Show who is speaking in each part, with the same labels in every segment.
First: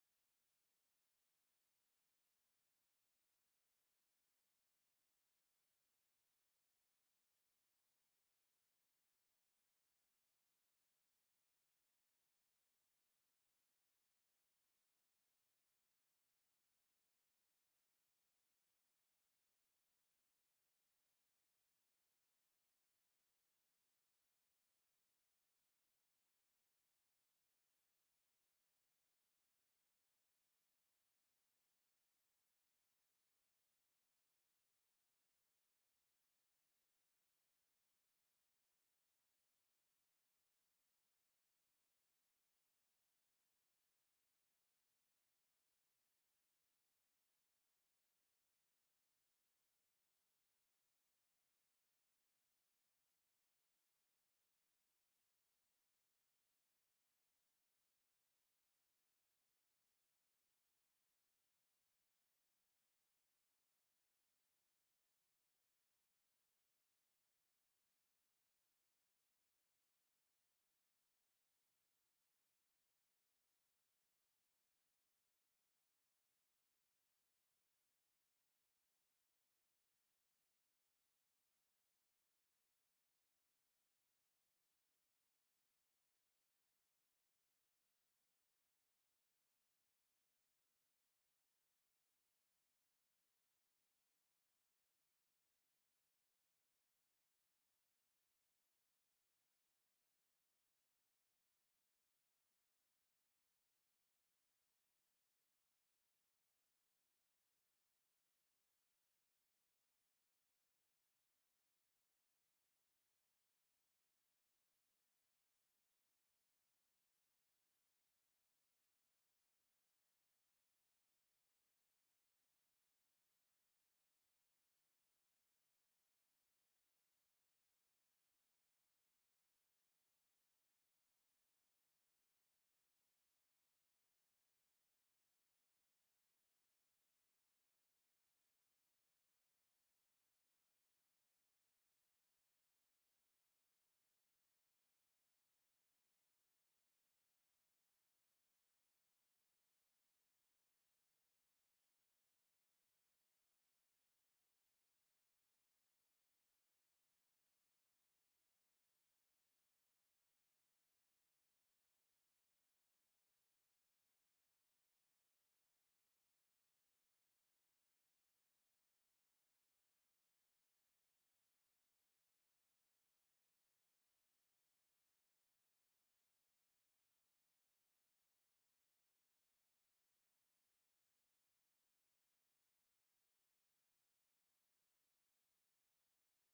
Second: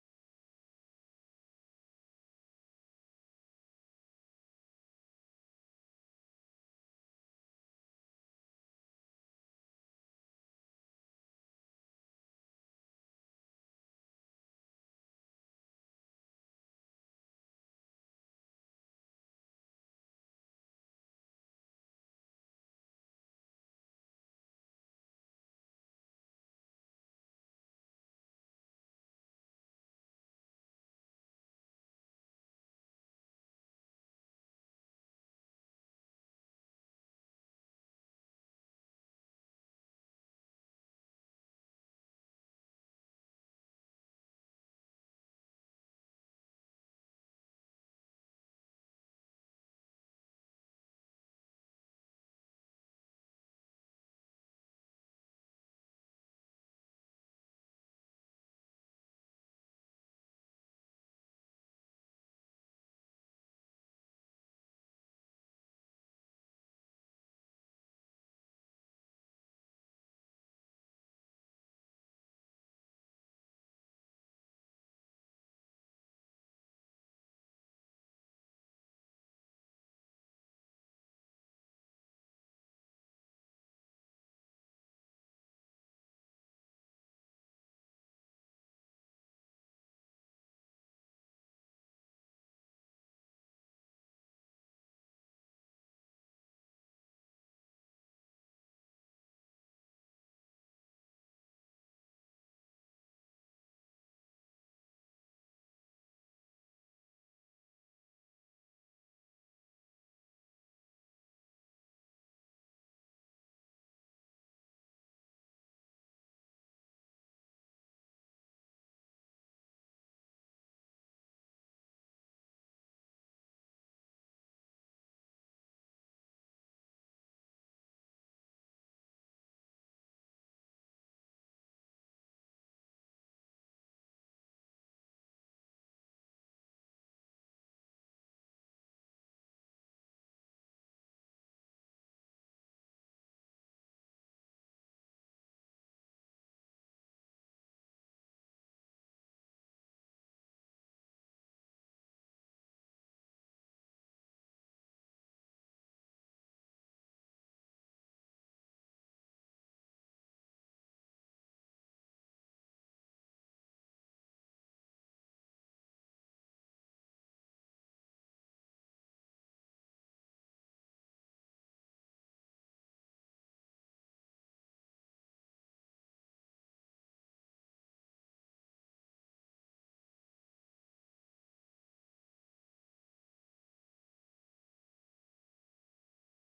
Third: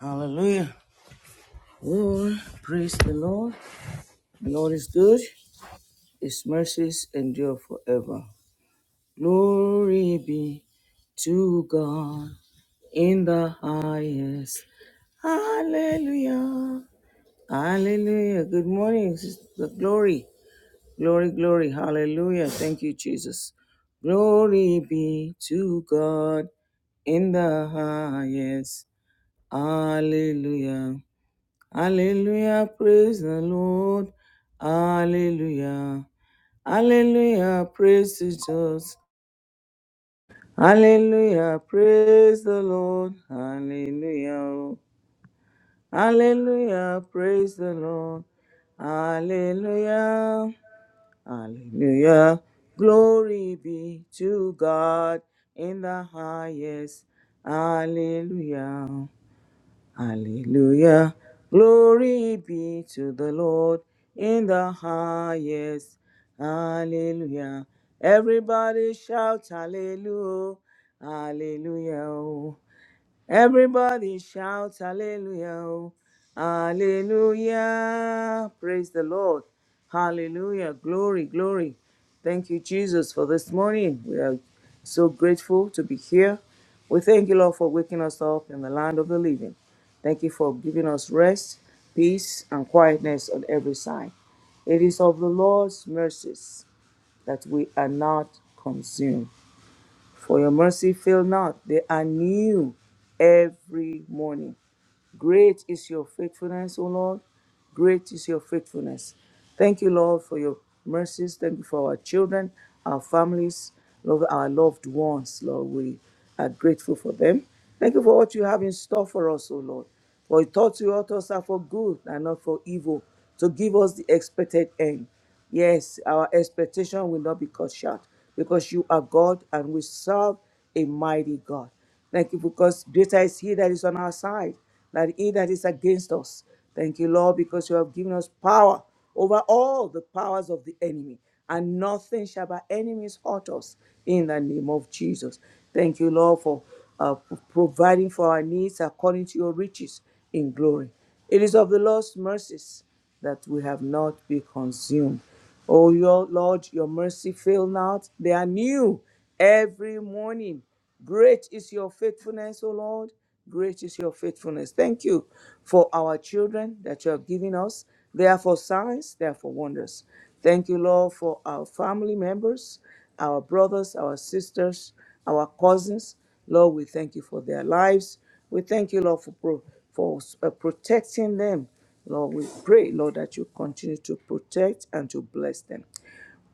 Speaker 1: Hallelujah. Lord, praise the Lord. The Lord is good. His mercies endure forever. Glory be to God in the highest. Hallelujah. Hallelujah. Good morning. The glory. Glory, glory. Hallelujah. Thank you, Jesus. Glory be to God in the highest. Hallelujah. Hallelujah, praise the Lord. Hallelujah. Hallelujah, praise Jesus. Hallelujah, praise the Lord. Hallelujah. Hallelujah, praise the Lord. Hallelujah. Hallelujah. Glory be to God in the highest. Hallelujah. Hallelujah. Glory be to the Lord in the highest. Hallelujah. Everybody shout hallelujah. Hallelujah. Everybody shout hallelujah. oh. Hallelujah. Praise the Lord. Hallelujah. Glory, glory. Thank you, Jesus, for this morning. We are so grateful to be here. We thank you, Lord, for waking us up in the land of the living. Thank you for giving us rest, peace, and quietness on every side. It is of the Lord's mercies that we are not consumed. For your mercy fail not, they are new every morning. Great is your faithfulness, O Lord. Great is your faithfulness. Thank you, Lord, for your mercies. Thank you for our children, our families, Lord, our loved ones, Lord. We are grateful for them. Thank you for what you have in store for us, O Lord. For your thoughts you taught us are for good and not for evil, to give us the expected end. Yes, our expectation will not be cut short because you are God and we serve a mighty God. Thank you because greater is He that is on our side than He that is against us. Thank you, Lord, because you have given us power over all the powers of the enemy, and nothing shall by enemies hurt us in the name of Jesus. Thank you, Lord, for uh, providing for our needs according to your riches in glory. It is of the Lord's mercies that we have not been consumed. O your Lord, your mercy fail not. They are new every morning. Great is your faithfulness, O Lord. Great is your faithfulness. Thank you for our children that you have given us. They are for signs, they are for wonders. Thank you, Lord, for our family members our brothers, our sisters, our cousins. Lord, we thank you for their lives. We thank you, Lord, for, pro- for uh, protecting them. Lord, we pray, Lord, that you continue to protect and to bless them.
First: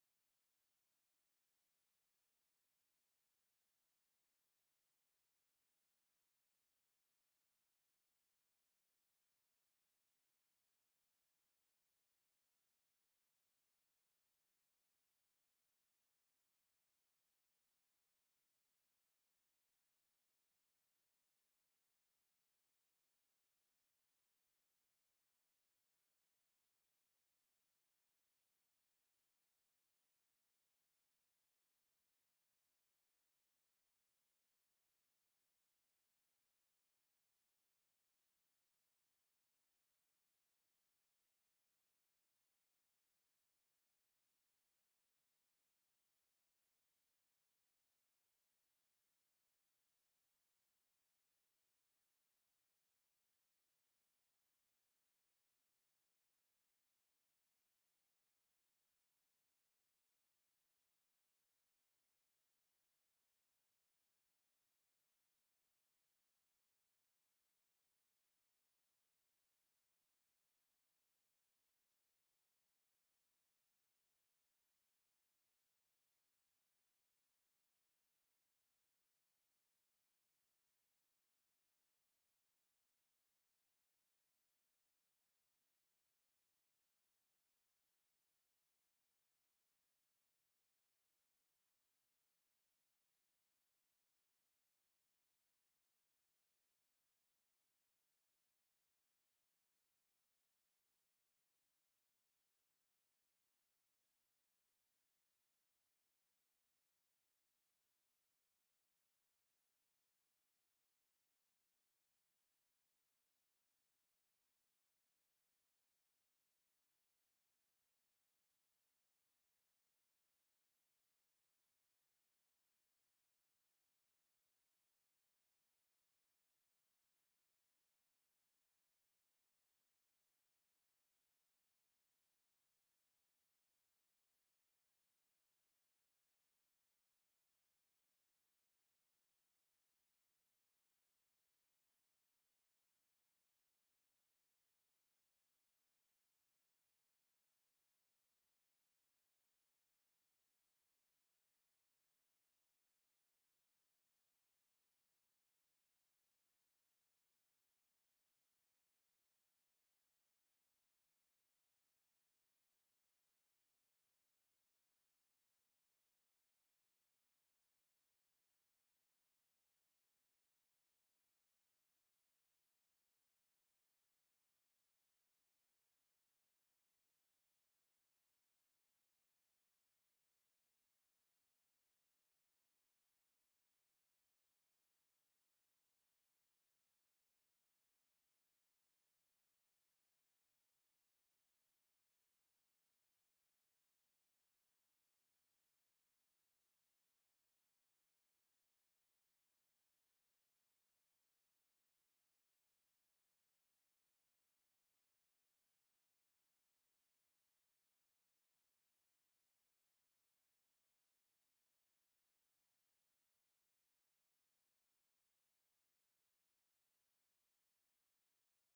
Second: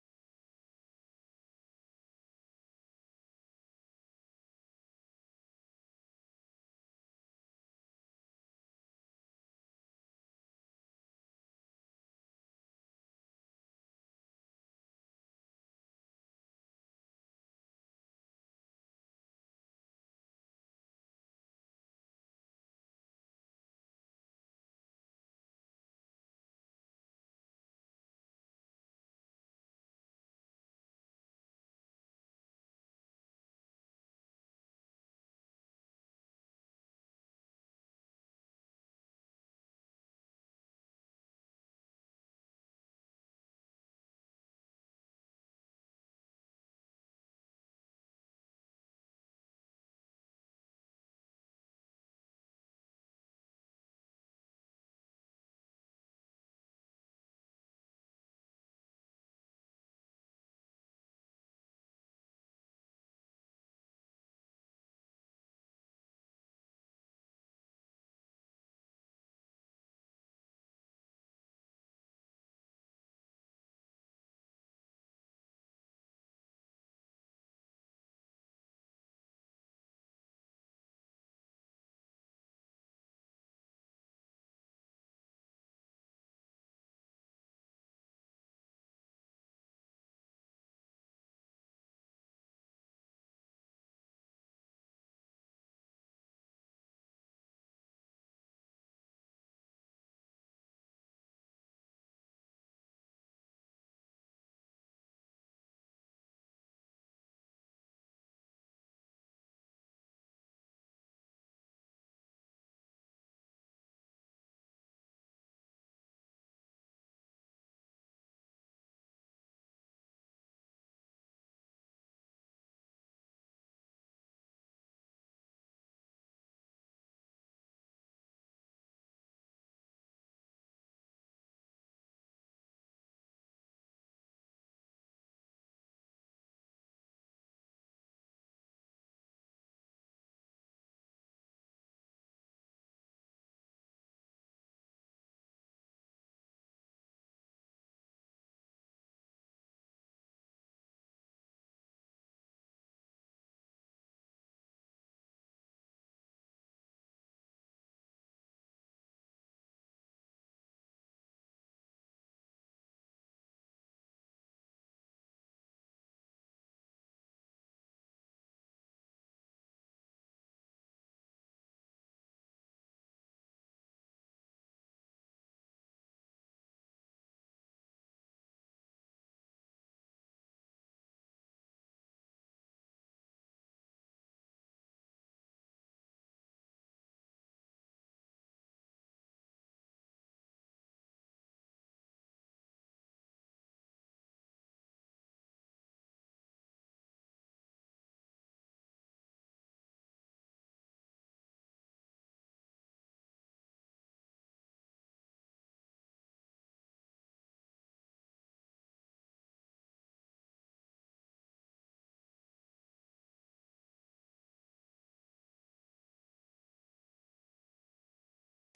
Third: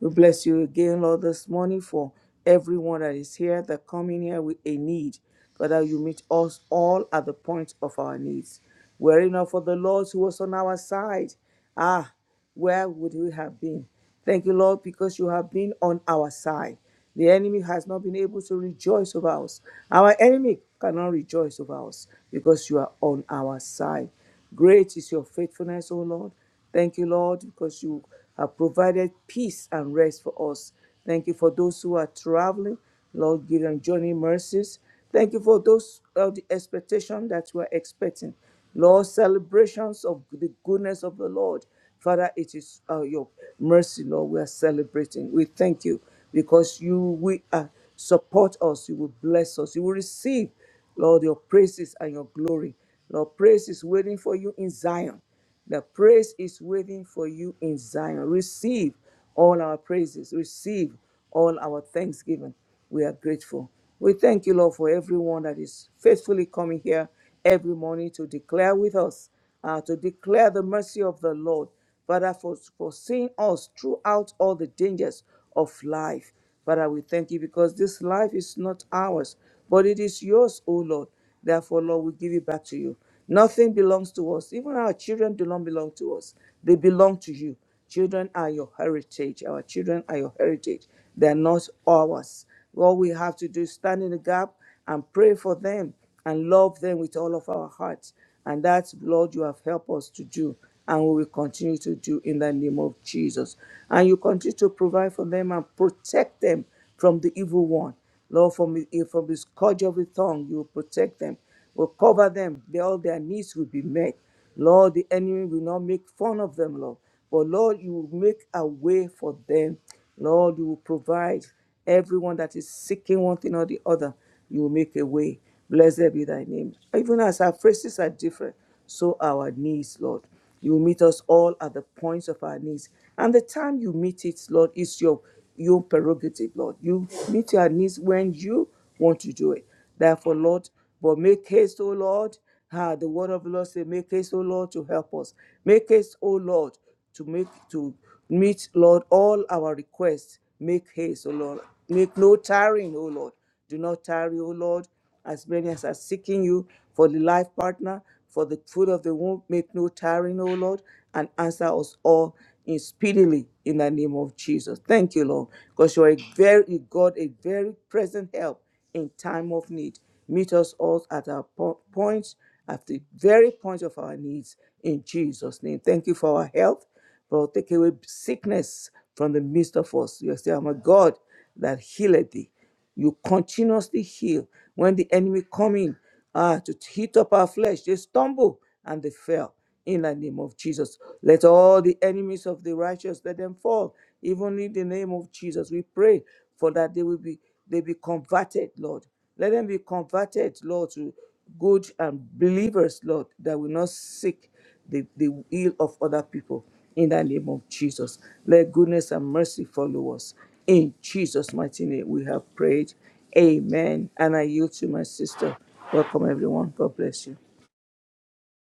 Speaker 1: We bless you again, Lord, this morning for everyone that is here that come in here with a need. Father, you meet us all at the point of our needs. Were it not for the Lord who was on our side, ah, where would we have been? Thank you, Lord, because you have been on our side. The enemy has not been able to rejoice over us. Our enemy cannot rejoice over us because you are on our side. Great is your faithfulness, O Lord. Thank you, Lord, because you have provided peace and rest for us. Thank you for those who are traveling. Lord, give them journey mercies. Thank you for those of the expectation that we are expecting. Lord, celebrations of the goodness of the Lord. Father, it is uh, your mercy, Lord, we are celebrating. We thank you because you will uh, support us, you will bless us, you will receive, Lord, your praises and your glory. Lord, praise is waiting for you in Zion. The praise is waiting for you in Zion. Receive all our praises, receive all our thanksgiving. We are grateful. We thank you, Lord, for everyone that is faithfully coming here every morning to declare with us, uh, to declare the mercy of the Lord, Father, for, for seeing us throughout all the dangers of life. Father, we thank you because this life is not ours, but it is yours, O Lord. Therefore, Lord, we give it back to you. Nothing belongs to us. Even our children do not belong to us, they belong to you. Children are your heritage. Our children are your heritage. They are not ours. All we have to do is stand in the gap and pray for them and love them with all of our hearts. And that, Lord, you have helped us to do, and we will continue to do in the name of Jesus. And you continue to provide for them and protect them from the evil one. Lord, from, the- from the scourge of the tongue, you will protect them, will cover them, They- all their needs will be met. Lord, the enemy will not make fun of them, Lord. But Lord, you will make a way for them. Lord, you will provide. Everyone that is seeking one thing or the other, you will make a way. Blessed be thy name. Even as our phrases are different, so our needs, Lord. You will meet us all at the points of our needs. And the time you meet it, Lord, is your your prerogative, Lord. You meet your needs when you want to do it. Therefore, Lord, but make haste, O Lord. Ah, the word of the Lord say, make haste, O Lord, to help us. Make haste, O Lord, to make to meet, Lord, all our requests. Make haste, O Lord. Make no tarrying, O Lord. Do not tarry, O Lord, as many as are seeking you for the life partner, for the food of the womb. Make no tarrying, O Lord, and answer us all in speedily in the name of Jesus. Thank you, Lord, because you are a very God, a very present help in time of need. Meet us all at our po- points, at the very point of our needs in Jesus' name. Thank you for our health, but take away sickness from the midst of us. You say, I'm a God that healeth thee. You continuously heal. When the enemy come in ah, to hit up our flesh, they stumble and they fell in the name of Jesus. Let all the enemies of the righteous let them fall. Even in the name of Jesus, we pray for that they will be they be converted, Lord. Let them be converted, Lord, to good and believers, Lord, that will not seek the, the will of other people. In the name of Jesus. Let goodness and mercy follow us. In Jesus' mighty name, we have prayed. Amen. And I yield to my sister. Welcome, everyone. God bless you.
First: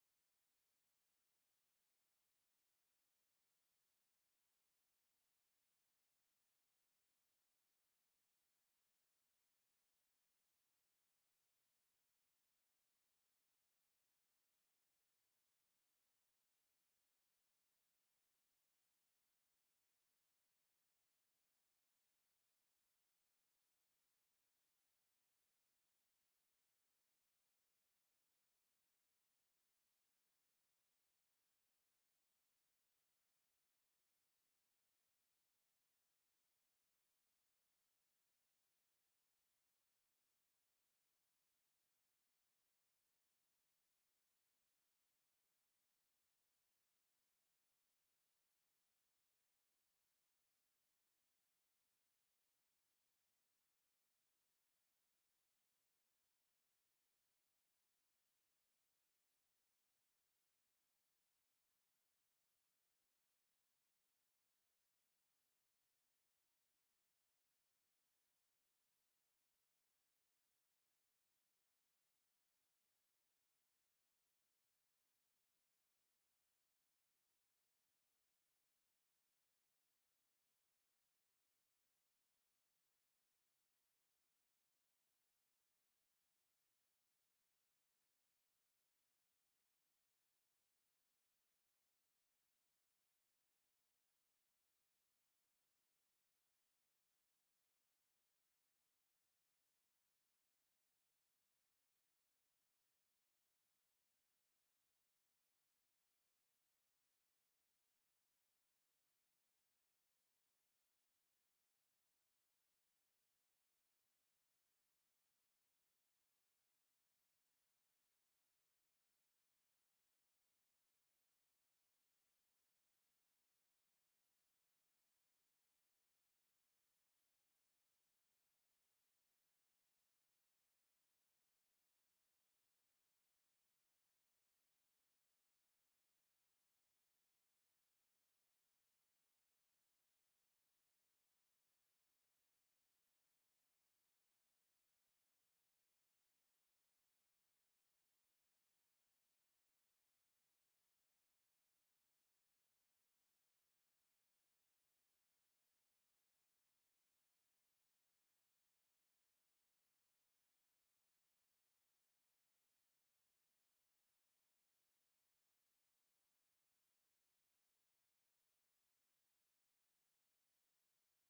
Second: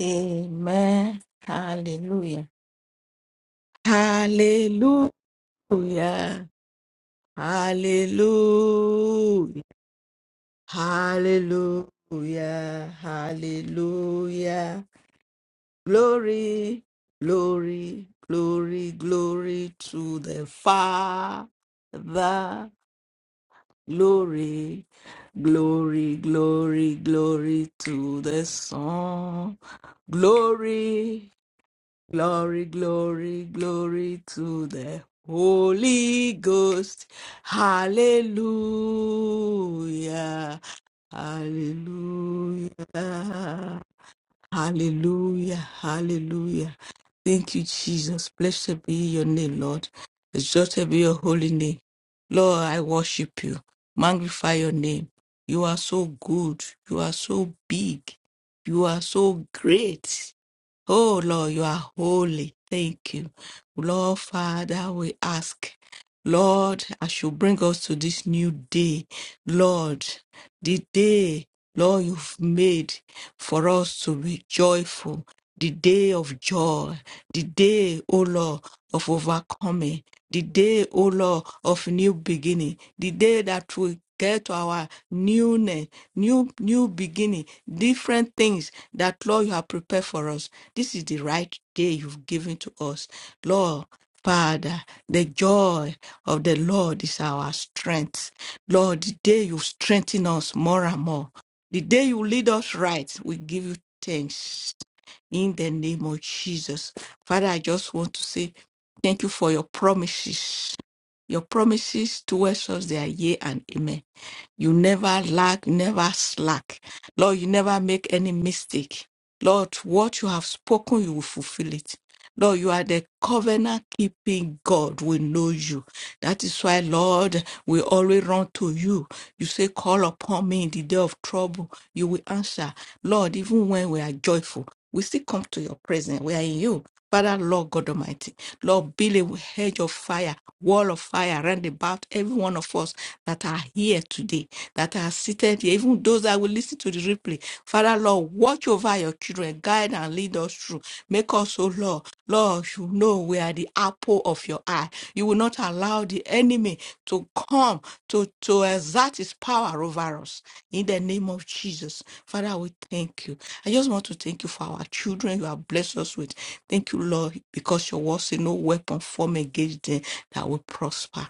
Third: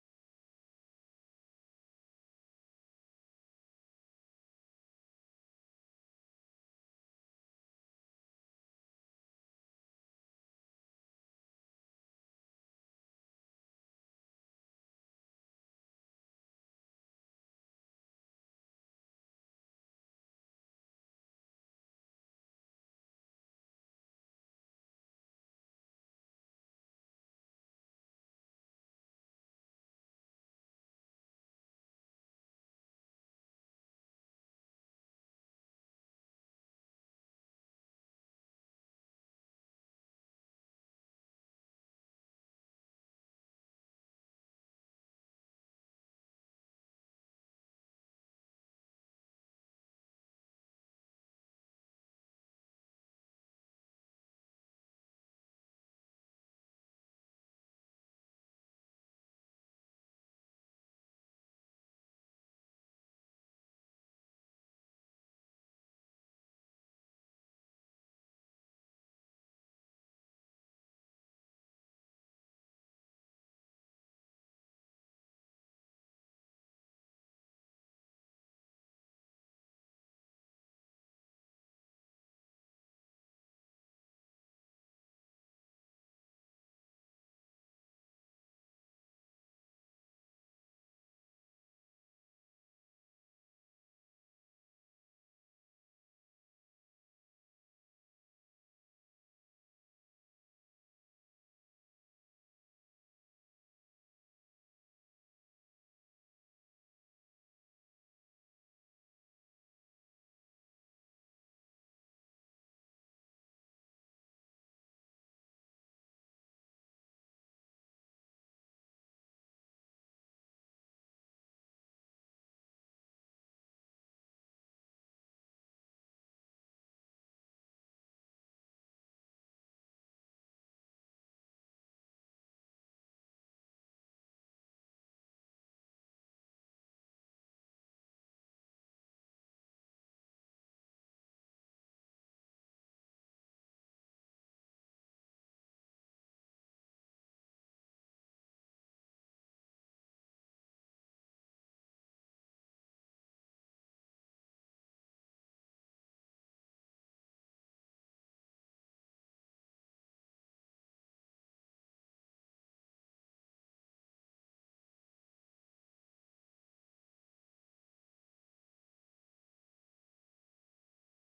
Speaker 2: Amen. Hallelujah. Hallelujah. Hallelujah. Hallelujah. Hallelujah. Glory, glory, glory, glory to the Father. Glory, glory, glory, glory to the Son. Glory, Glory, glory, glory to the Holy Ghost. Hallelujah, hallelujah, hallelujah, hallelujah. Thank you, Jesus. Blessed be your name, Lord. Exalted be your holy name. Lord, I worship you. Magnify your name. You are so good. You are so big. You are so great. Oh Lord, you are holy. Thank you. Lord Father, we ask. Lord, as you bring us to this new day, Lord, the day, Lord, you've made for us to be joyful, the day of joy, the day, O Lord, of overcoming, the day, O Lord, of new beginning the day that we get to our newness, new new beginning, different things that Lord you have prepared for us. This is the right day you've given to us. Lord, Father, the joy of the Lord is our strength. Lord, the day you strengthen us more and more. The day you lead us right, we give you thanks. In the name of Jesus. Father, I just want to say thank you for your promises. Your promises towards us, they are yea and amen. You never lack, never slack. Lord, you never make any mistake. Lord, what you have spoken, you will fulfill it. Lord, you are the covenant keeping God. We know you. That is why, Lord, we always run to you. You say, Call upon me in the day of trouble. You will answer. Lord, even when we are joyful, we still come to your presence. We are in you. Father, Lord God Almighty, Lord, build a hedge of fire, wall of fire round about every one of us that are here today, that are seated here, even those that will listen to the replay. Father, Lord, watch over your children, guide and lead us through. Make us, oh Lord, Lord, you know we are the apple of your eye. You will not allow the enemy to come to, to exert his power over us in the name of Jesus. Father, we thank you. I just want to thank you for our children you have blessed us with. Thank you, Lord, because your word say no weapon formed against them that will prosper.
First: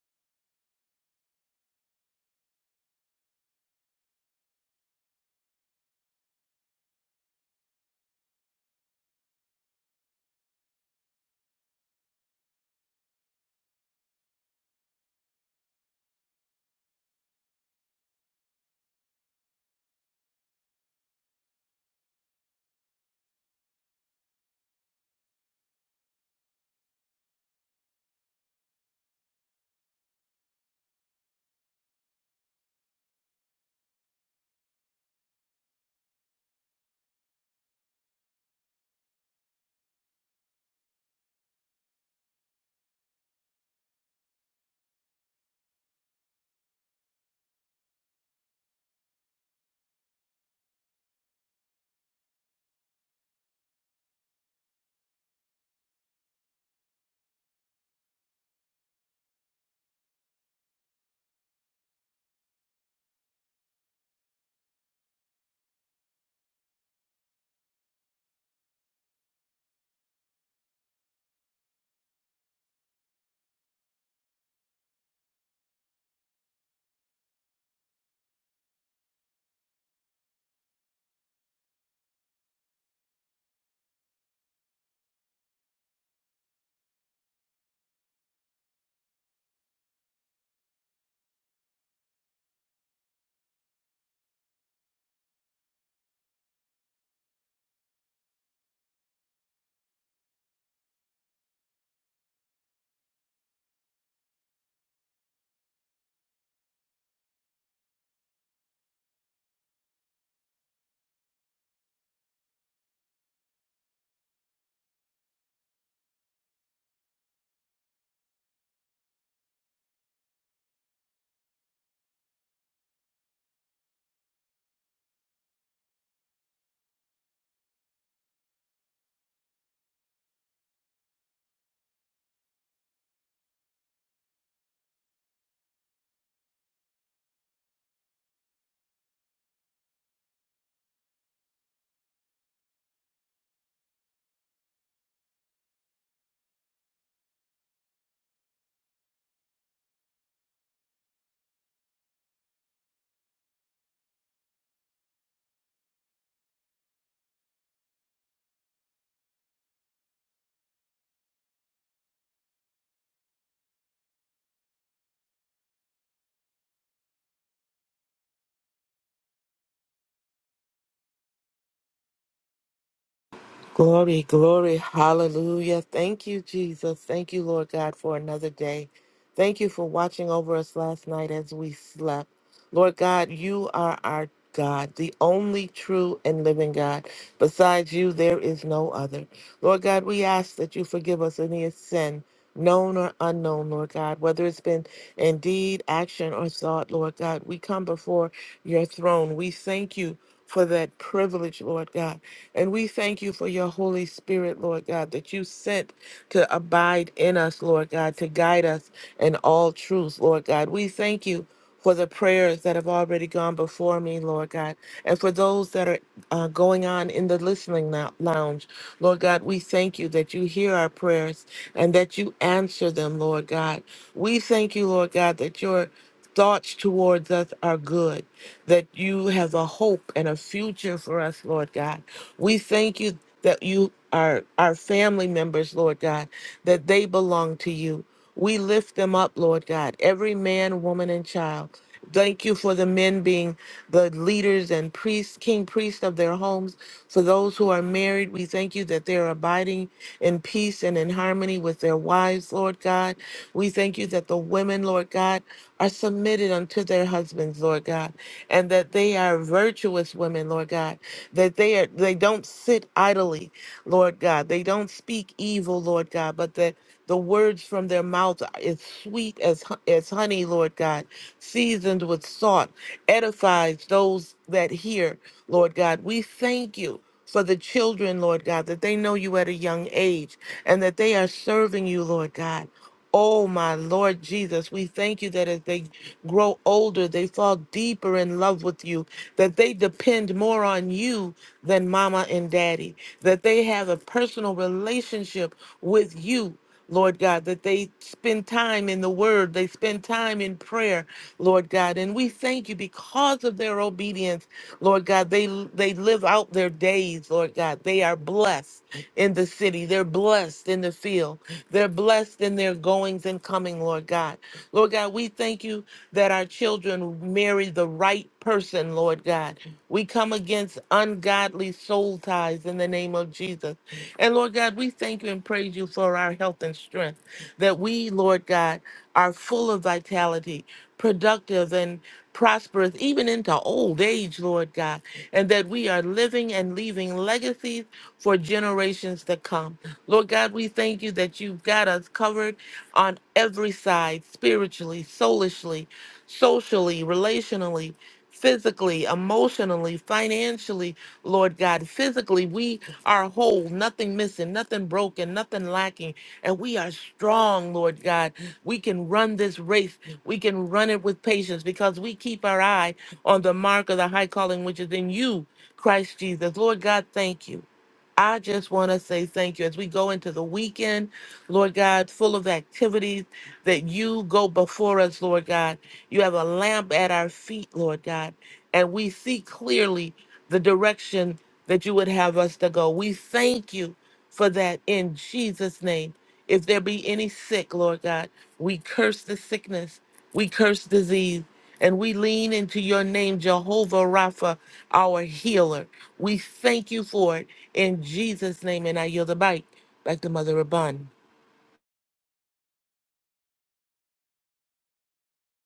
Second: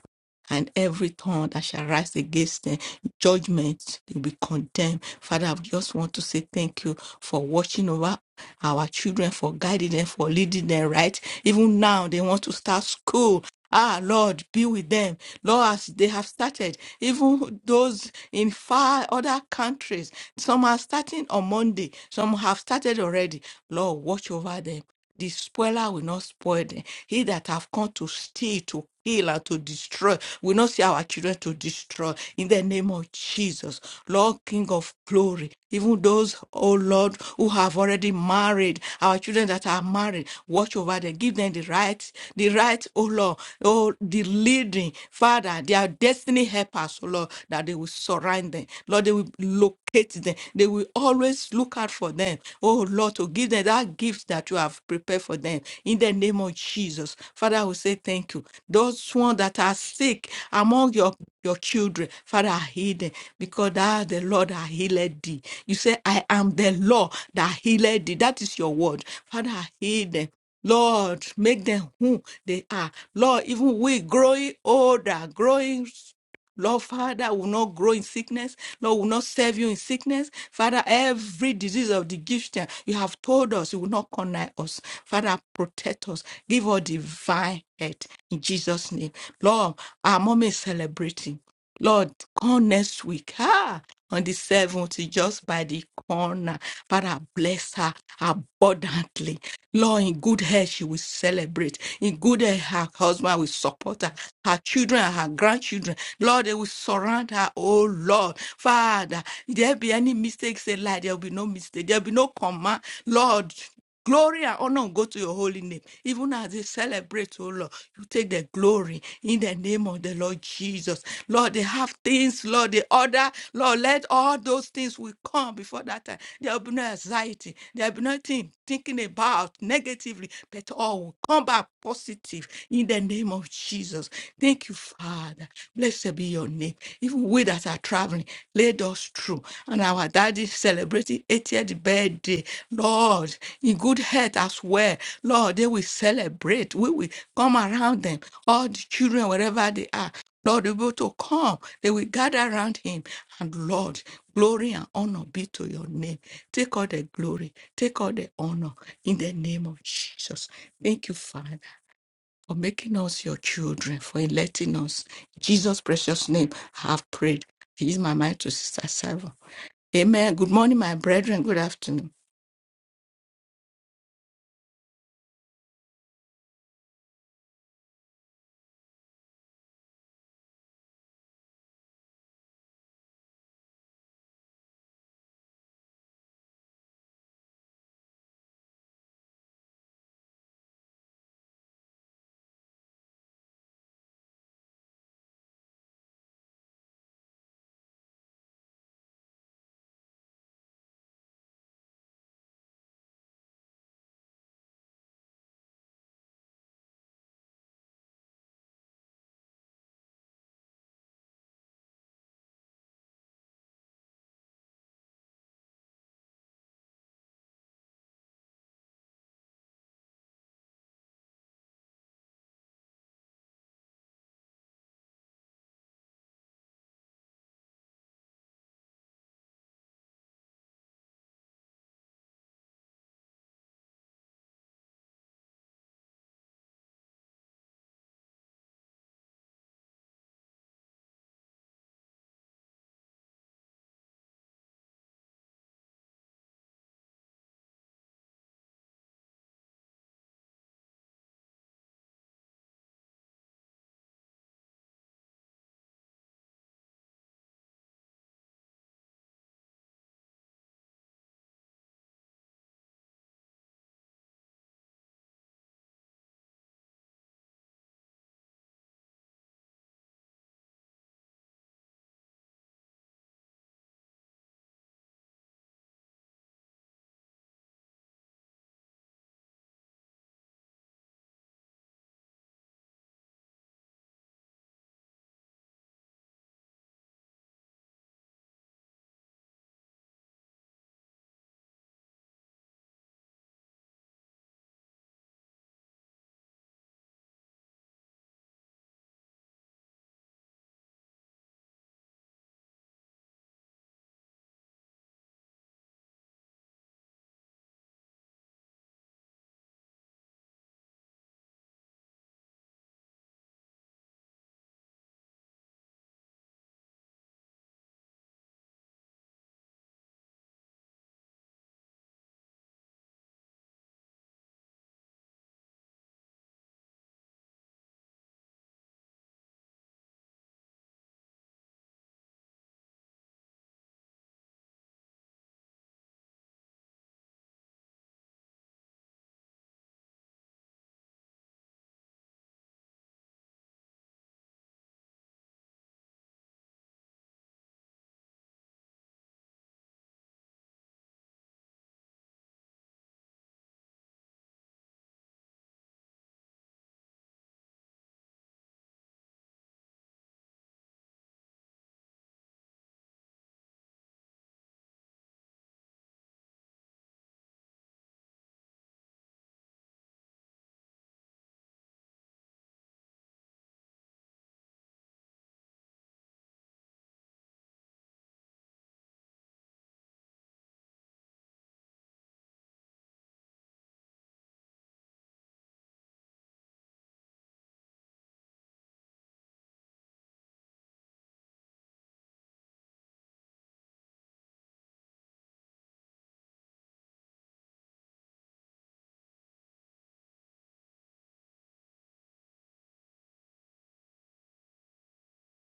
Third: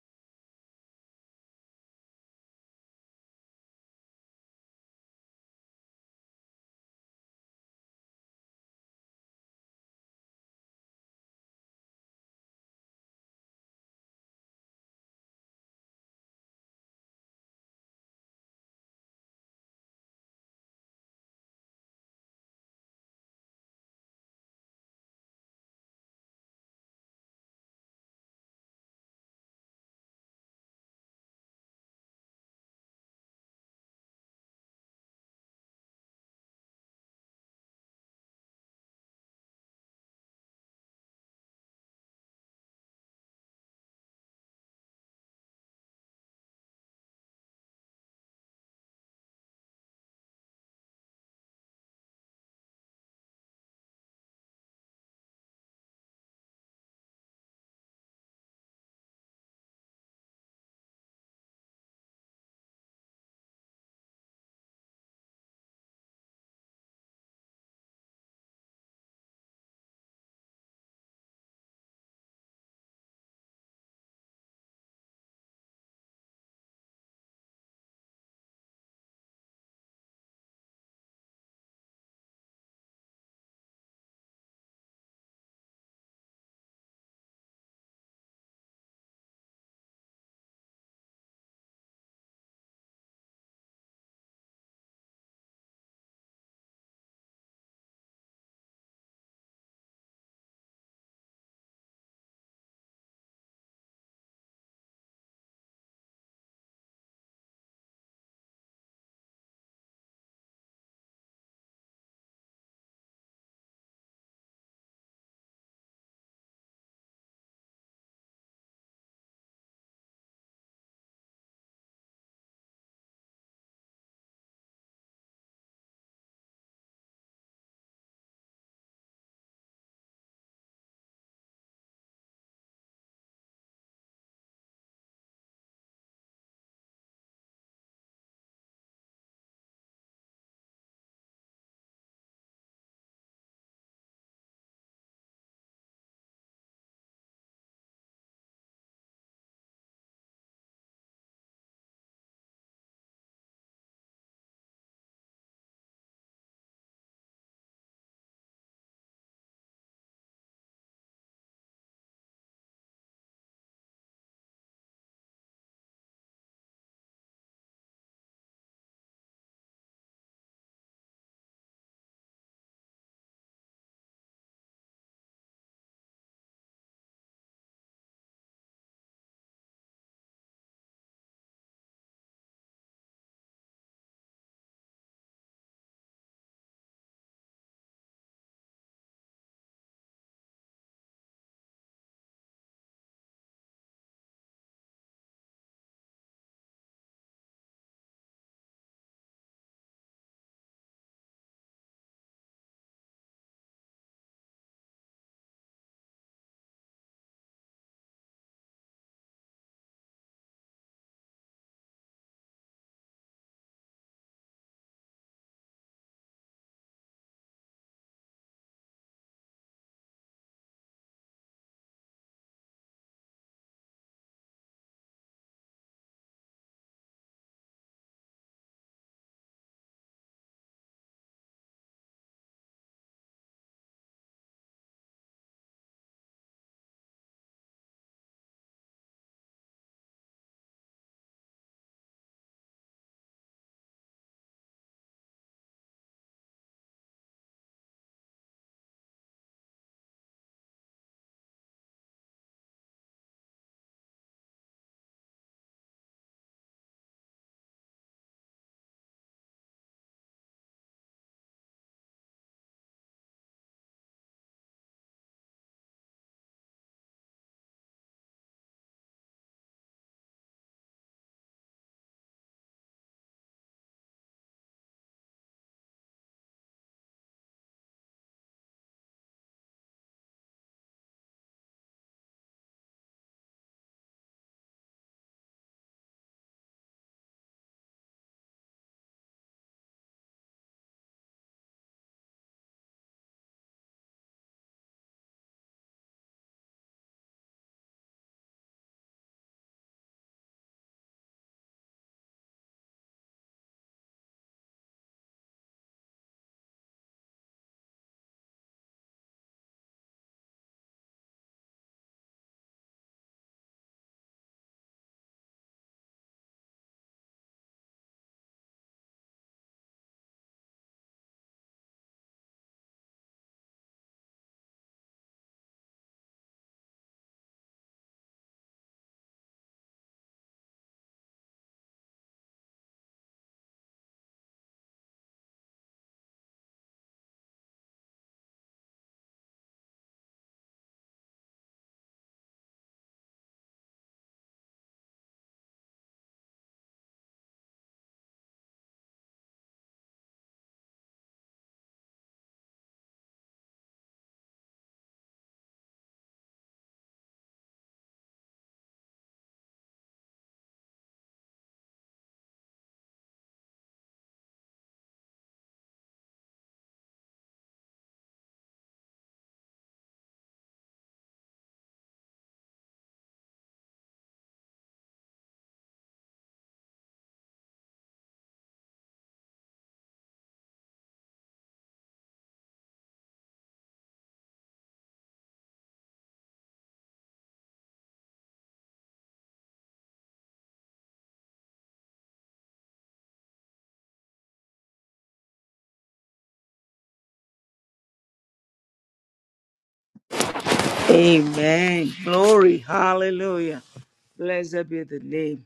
Speaker 2: And every tongue that shall rise against them, judgment will be condemned. Father, I just want to say thank you for watching over our children, for guiding them, for leading them right. Even now, they want to start school. Ah, Lord, be with them. Lord, as they have started, even those in far other countries, some are starting on Monday, some have started already. Lord, watch over them. The spoiler will not spoil them. He that have come to steal, to kill, and to destroy will not see our children to destroy. In the name of Jesus, Lord, King of glory, even those, oh Lord, who have already married, our children that are married, watch over them, give them the right, the right, oh Lord, oh, the leading, Father, their destiny helpers, oh Lord, that they will surround them. Lord, they will locate them. They will always look out for them, oh Lord, to give them that gift that you have prepared for them. In the name of Jesus, Father, we say thank you. Those ones that are sick among your your children. Father, I heal them because thou, the Lord, I healed thee. You say, I am the Lord that healed thee. That is your word. Father, I heal them. Lord, make them who they are. Lord, even we growing older, growing Lord, Father, I will not grow in sickness. Lord, will not serve you in sickness. Father, every disease of the gift Egyptian, you have told us, you will not connive us. Father, protect us. Give us divine health in Jesus' name. Lord, our mom is celebrating. Lord, come next week. Ah, on the 7th, just by the corner. Father, bless her abundantly. Lord, in good health, she will celebrate. In good health, her husband will support her, her children, and her grandchildren. Lord, they will surround her. Oh, Lord. Father, if there be any mistakes in life, there will be no mistake. There will be no command. Lord, glory and honor go to your holy name. Even as they celebrate, oh, Lord, you take the glory in the name of the Lord Jesus. Lord, they have things, Lord, they order. Lord, let all those things things will come before that time. There will be no anxiety. There will be nothing thinking about negatively, but all will come back positive in the name of Jesus. Thank you, Father. Blessed be your name. Even we that are traveling, lead us through. And our daddy celebrating 80th birthday. Lord, in good health as well. Lord, they will celebrate. We will come around them. All the children, wherever they are. Lord, able to come. They will gather around him. And Lord, glory and honor be to your name. Take all the glory, take all the honor in the name of Jesus. Thank you, Father, for making us your children, for electing us. In Jesus' precious name, I have prayed. Use my mind to Sister Sarah. Amen. Good morning, my brethren. Good afternoon.
Speaker 3: Glory, glory, hallelujah. Thank you, Jesus. Thank you, Lord God, for another day. Thank you for watching over us last night as we slept. Lord God, you are our God, the only true and living God. Besides you, there is no other. Lord God, we ask that you forgive us any sin, known or unknown, Lord God, whether it's been in deed, action, or thought, Lord God. We come before your throne. We thank you for that privilege, Lord God. And we thank you for your Holy Spirit, Lord God, that you sent to abide in us, Lord God, to guide us in all truth, Lord God. We thank you for the prayers that have already gone before me, Lord God, and for those that are uh, going on in the listening lou- lounge. Lord God, we thank you that you hear our prayers and that you answer them, Lord God. We thank you, Lord God, that your thoughts towards us are good, that you have a hope and a future for us, Lord God. We thank you that you are our family members, Lord God, that they belong to you. We lift them up, Lord God, every man, woman, and child. Thank you for the men being the leaders and priests, king priests of their homes. For those who are married, we thank you that they're abiding in peace and in harmony with their wives, Lord God. We thank you that the women, Lord God, are submitted unto their husbands, Lord God, and that they are virtuous women, Lord God, that they are they don't sit idly, Lord God. They don't speak evil, Lord God, but that the words from their mouth are as sweet as hu- as honey, Lord God, seasoned with salt, edifies those that hear, Lord God. We thank you for the children, Lord God, that they know you at a young age and that they are serving you, Lord God. Oh, my Lord Jesus, we thank you that as they grow older, they fall deeper in love with you, that they depend more on you than mama and daddy, that they have a personal relationship with you. Lord God, that they spend time in the word, they spend time in prayer, Lord God. And we thank you because of their obedience, Lord God. They they live out their days, Lord God. They are blessed in the city, they're blessed in the field, they're blessed in their goings and coming, Lord God. Lord God, we thank you that our children marry the right person, Lord God. We come against ungodly soul ties in the name of Jesus. And Lord God, we thank you and praise you for our health and strength, that we, Lord God, are full of vitality, productive, and prosperous, even into old age, Lord God, and that we are living and leaving legacies for generations to come. Lord God, we thank you that you've got us covered on every side, spiritually, soulishly socially, relationally, physically, emotionally, financially, Lord God. Physically, we are whole, nothing missing, nothing broken, nothing lacking, and we are strong, Lord God. We can run this race, we can run it with patience because we keep our eye on the mark of the high calling which is in you, Christ Jesus. Lord God, thank you. I just want to say thank you as we go into the weekend, Lord God, full of activities that you go before us, Lord God. You have a lamp at our feet, Lord God, and we see clearly the direction that you would have us to go. We thank you for that in Jesus' name. If there be any sick, Lord God, we curse the sickness, we curse disease, and we lean into your name, Jehovah Rapha, our healer. We thank you for it in Jesus' name, and I yield the mic back to Mother Rabun.
Speaker 1: Amen. Glory. Hallelujah. Blessed be the name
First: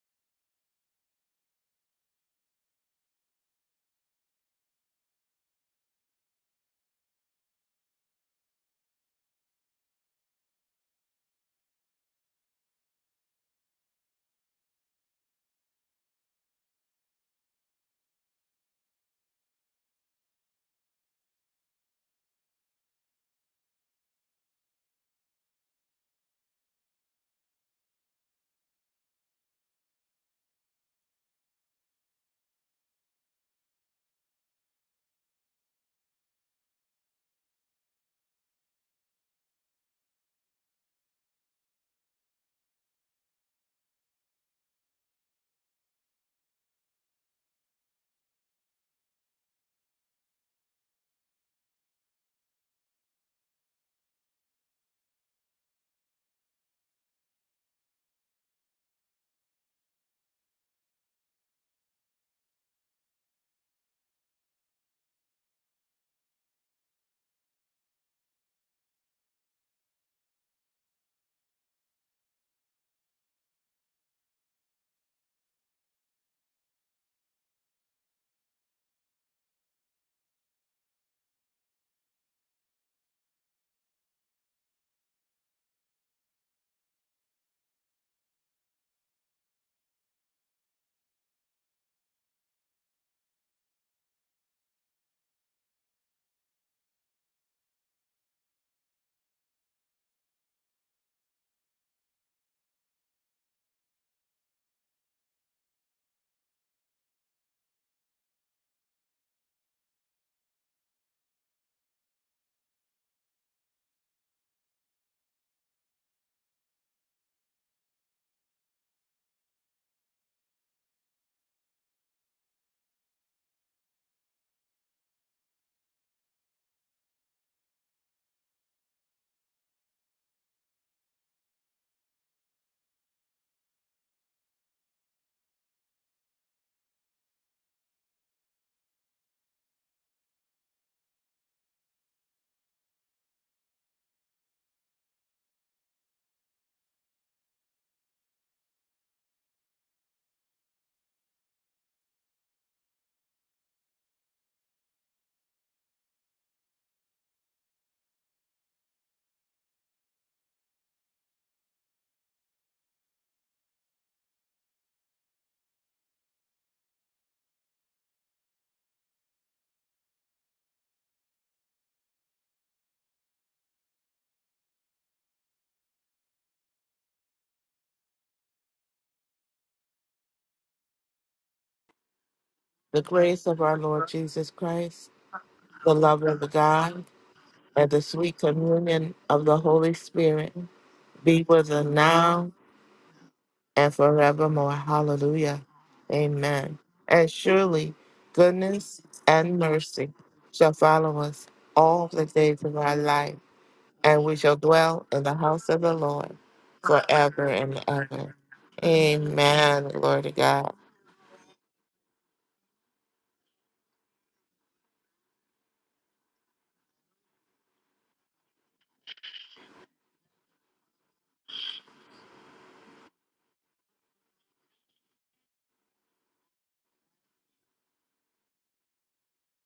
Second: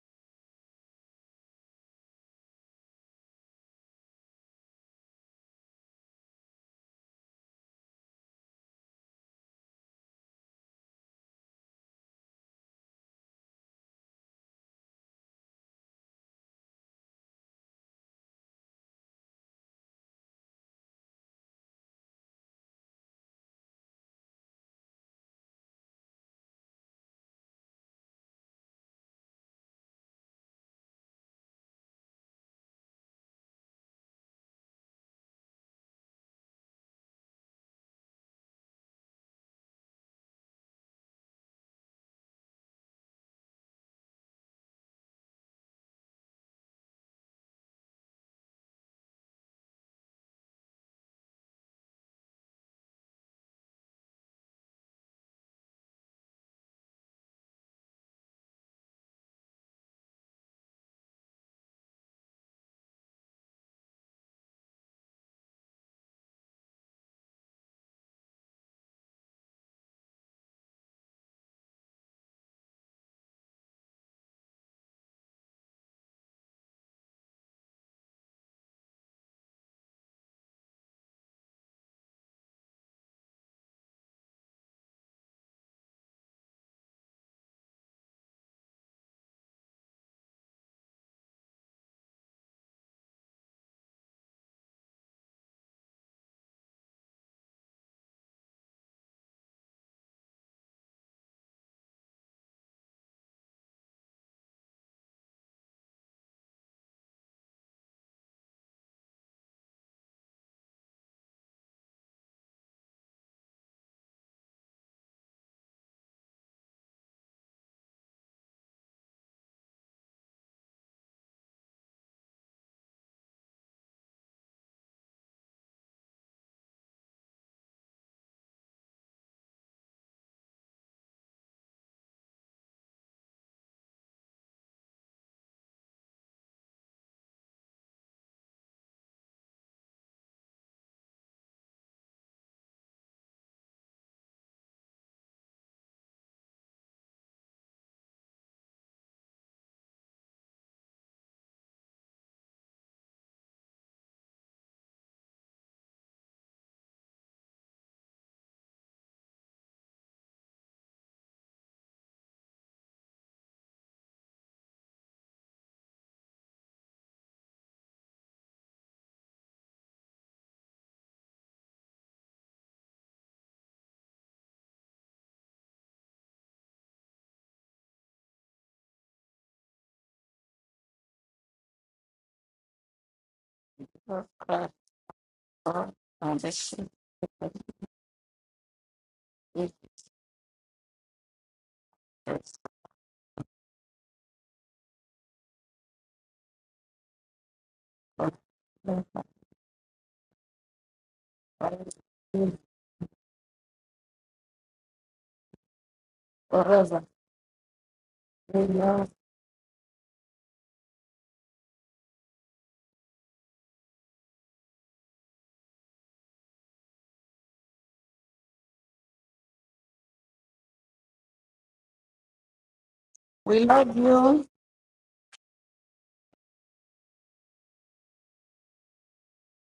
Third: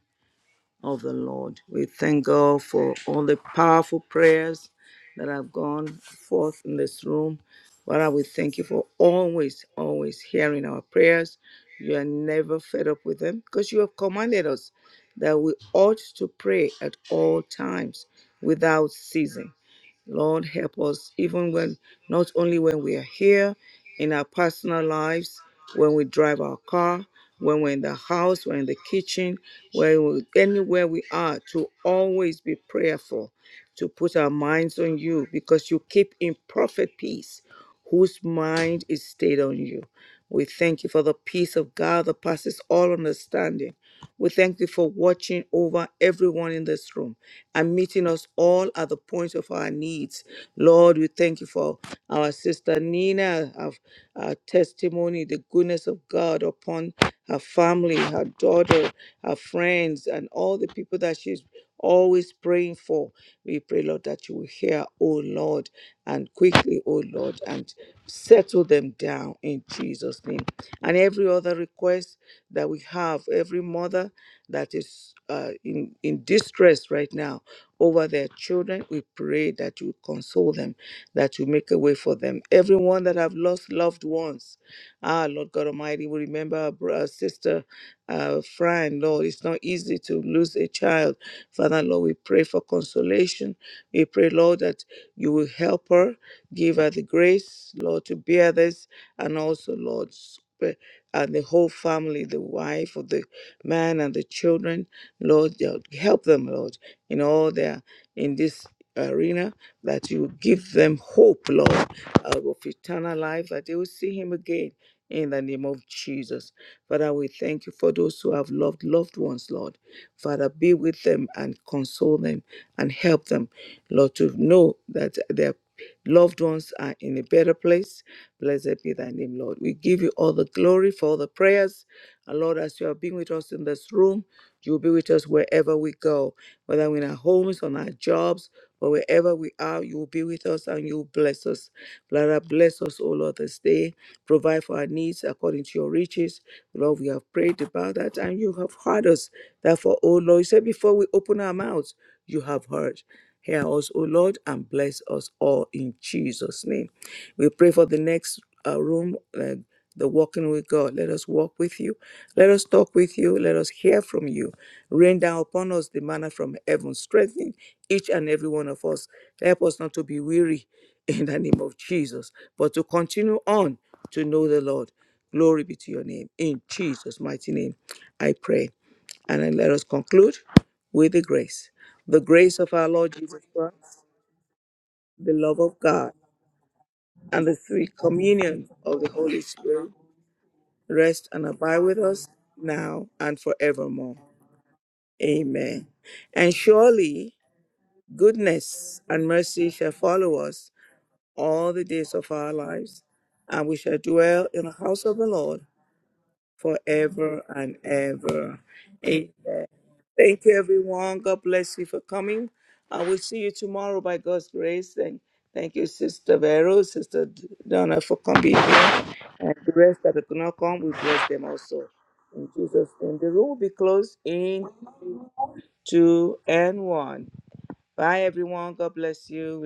Speaker 1: of the Lord. We thank God for all the powerful prayers that have gone forth in this room. Father, we thank you for always, always hearing our prayers. You are never fed up with them because you have commanded us that we ought to pray at all times without ceasing. Lord, help us, even when not only when we are here in our personal lives, when we drive our car, when we're in the house, we're in the kitchen, where we, anywhere we are, to always be prayerful, to put our minds on you, because you keep in perfect peace whose mind is stayed on you. We thank you for the peace of God that passes all understanding we thank you for watching over everyone in this room and meeting us all at the point of our needs. Lord, we thank you for our sister Nina, our, our testimony, the goodness of God upon her family, her daughter, her friends, and all the people that she's always praying for. We pray, Lord, that you will hear, oh Lord, and quickly, oh Lord, and settle them down in Jesus' name and every other request that we have, every mother that is uh, in, in distress right now over their children, we pray that you console them, that you make a way for them. Everyone that have lost loved ones, ah, Lord God Almighty, we remember our, bro- our sister uh, Fran, Lord, it's not easy to lose a child. Father, Lord, we pray for consolation. We pray, Lord, that you will help her, give her the grace, Lord, to bear this and also, Lord, sp- and the whole family, the wife of the man and the children, Lord, you- help them, Lord, in all their in this arena, that you give them hope, Lord, uh, of eternal life, that they will see Him again. In the name of Jesus. Father, we thank you for those who have loved loved ones, Lord. Father, be with them and console them and help them, Lord, to know that their loved ones are in a better place Blessed be thy name, Lord. We give you all the glory for all the prayers. And Lord, as you have been with us in this room, you will be with us wherever we go, whether we're in our homes, on our jobs, or wherever we are, you will be with us and you will bless us. Father, bless us, O Lord, this day. Provide for our needs according to your riches. Lord, we have prayed about that and you have heard us. Therefore, O Lord, you said before we open our mouths, you have heard. Hear us, O Lord, and bless us all in Jesus' name. We pray for the next uh, room, uh, the walking with God. Let us walk with you. Let us talk with you. Let us hear from you. Rain down upon us the manna from heaven. Strengthen each and every one of us. Help us not to be weary in the name of Jesus, but to continue on to know the Lord. Glory be to your name. In Jesus' mighty name, I pray. And then let us conclude with the grace. The grace of our
Speaker 3: the
Speaker 1: Lord Jesus
Speaker 3: grace of our
Speaker 1: Christ,
Speaker 3: Lord Jesus Christ,
Speaker 1: the love of
Speaker 3: the
Speaker 1: God
Speaker 3: love of God,
Speaker 1: and the
Speaker 3: and
Speaker 1: sweet
Speaker 3: the sweet
Speaker 1: communion of the
Speaker 3: communion
Speaker 1: Holy
Speaker 3: of the
Speaker 1: Spirit
Speaker 3: Holy Spirit
Speaker 1: rest
Speaker 3: be
Speaker 1: and
Speaker 3: with
Speaker 1: abide
Speaker 3: us
Speaker 1: with us
Speaker 3: now
Speaker 1: now and
Speaker 3: and
Speaker 1: forevermore.
Speaker 3: forevermore. Hallelujah.
Speaker 1: Amen. And
Speaker 3: Amen. And
Speaker 1: surely
Speaker 3: surely goodness
Speaker 1: goodness and
Speaker 3: and
Speaker 1: mercy shall
Speaker 3: mercy
Speaker 1: follow us
Speaker 3: shall follow us
Speaker 1: all the
Speaker 3: all
Speaker 1: days
Speaker 3: the
Speaker 1: of our
Speaker 3: days of our
Speaker 1: lives,
Speaker 3: life,
Speaker 1: and we shall
Speaker 3: and we
Speaker 1: dwell
Speaker 3: shall
Speaker 1: in the house
Speaker 3: dwell
Speaker 1: of
Speaker 3: in
Speaker 1: the
Speaker 3: the
Speaker 1: Lord
Speaker 3: house of the Lord
Speaker 1: forever
Speaker 3: forever
Speaker 1: and
Speaker 3: and ever.
Speaker 1: ever.
Speaker 3: Amen. Glory to
Speaker 1: Thank you,
Speaker 3: God.
Speaker 1: everyone. God bless you for coming. I will see you tomorrow by God's grace. And thank you, Sister Vero, Sister Donna, for coming here. And the rest that could not come, we bless them also. In Jesus' name. The room will
Speaker 2: We
Speaker 1: be
Speaker 2: love
Speaker 1: closed
Speaker 2: you.
Speaker 1: in two and one. Bye, everyone. God bless you.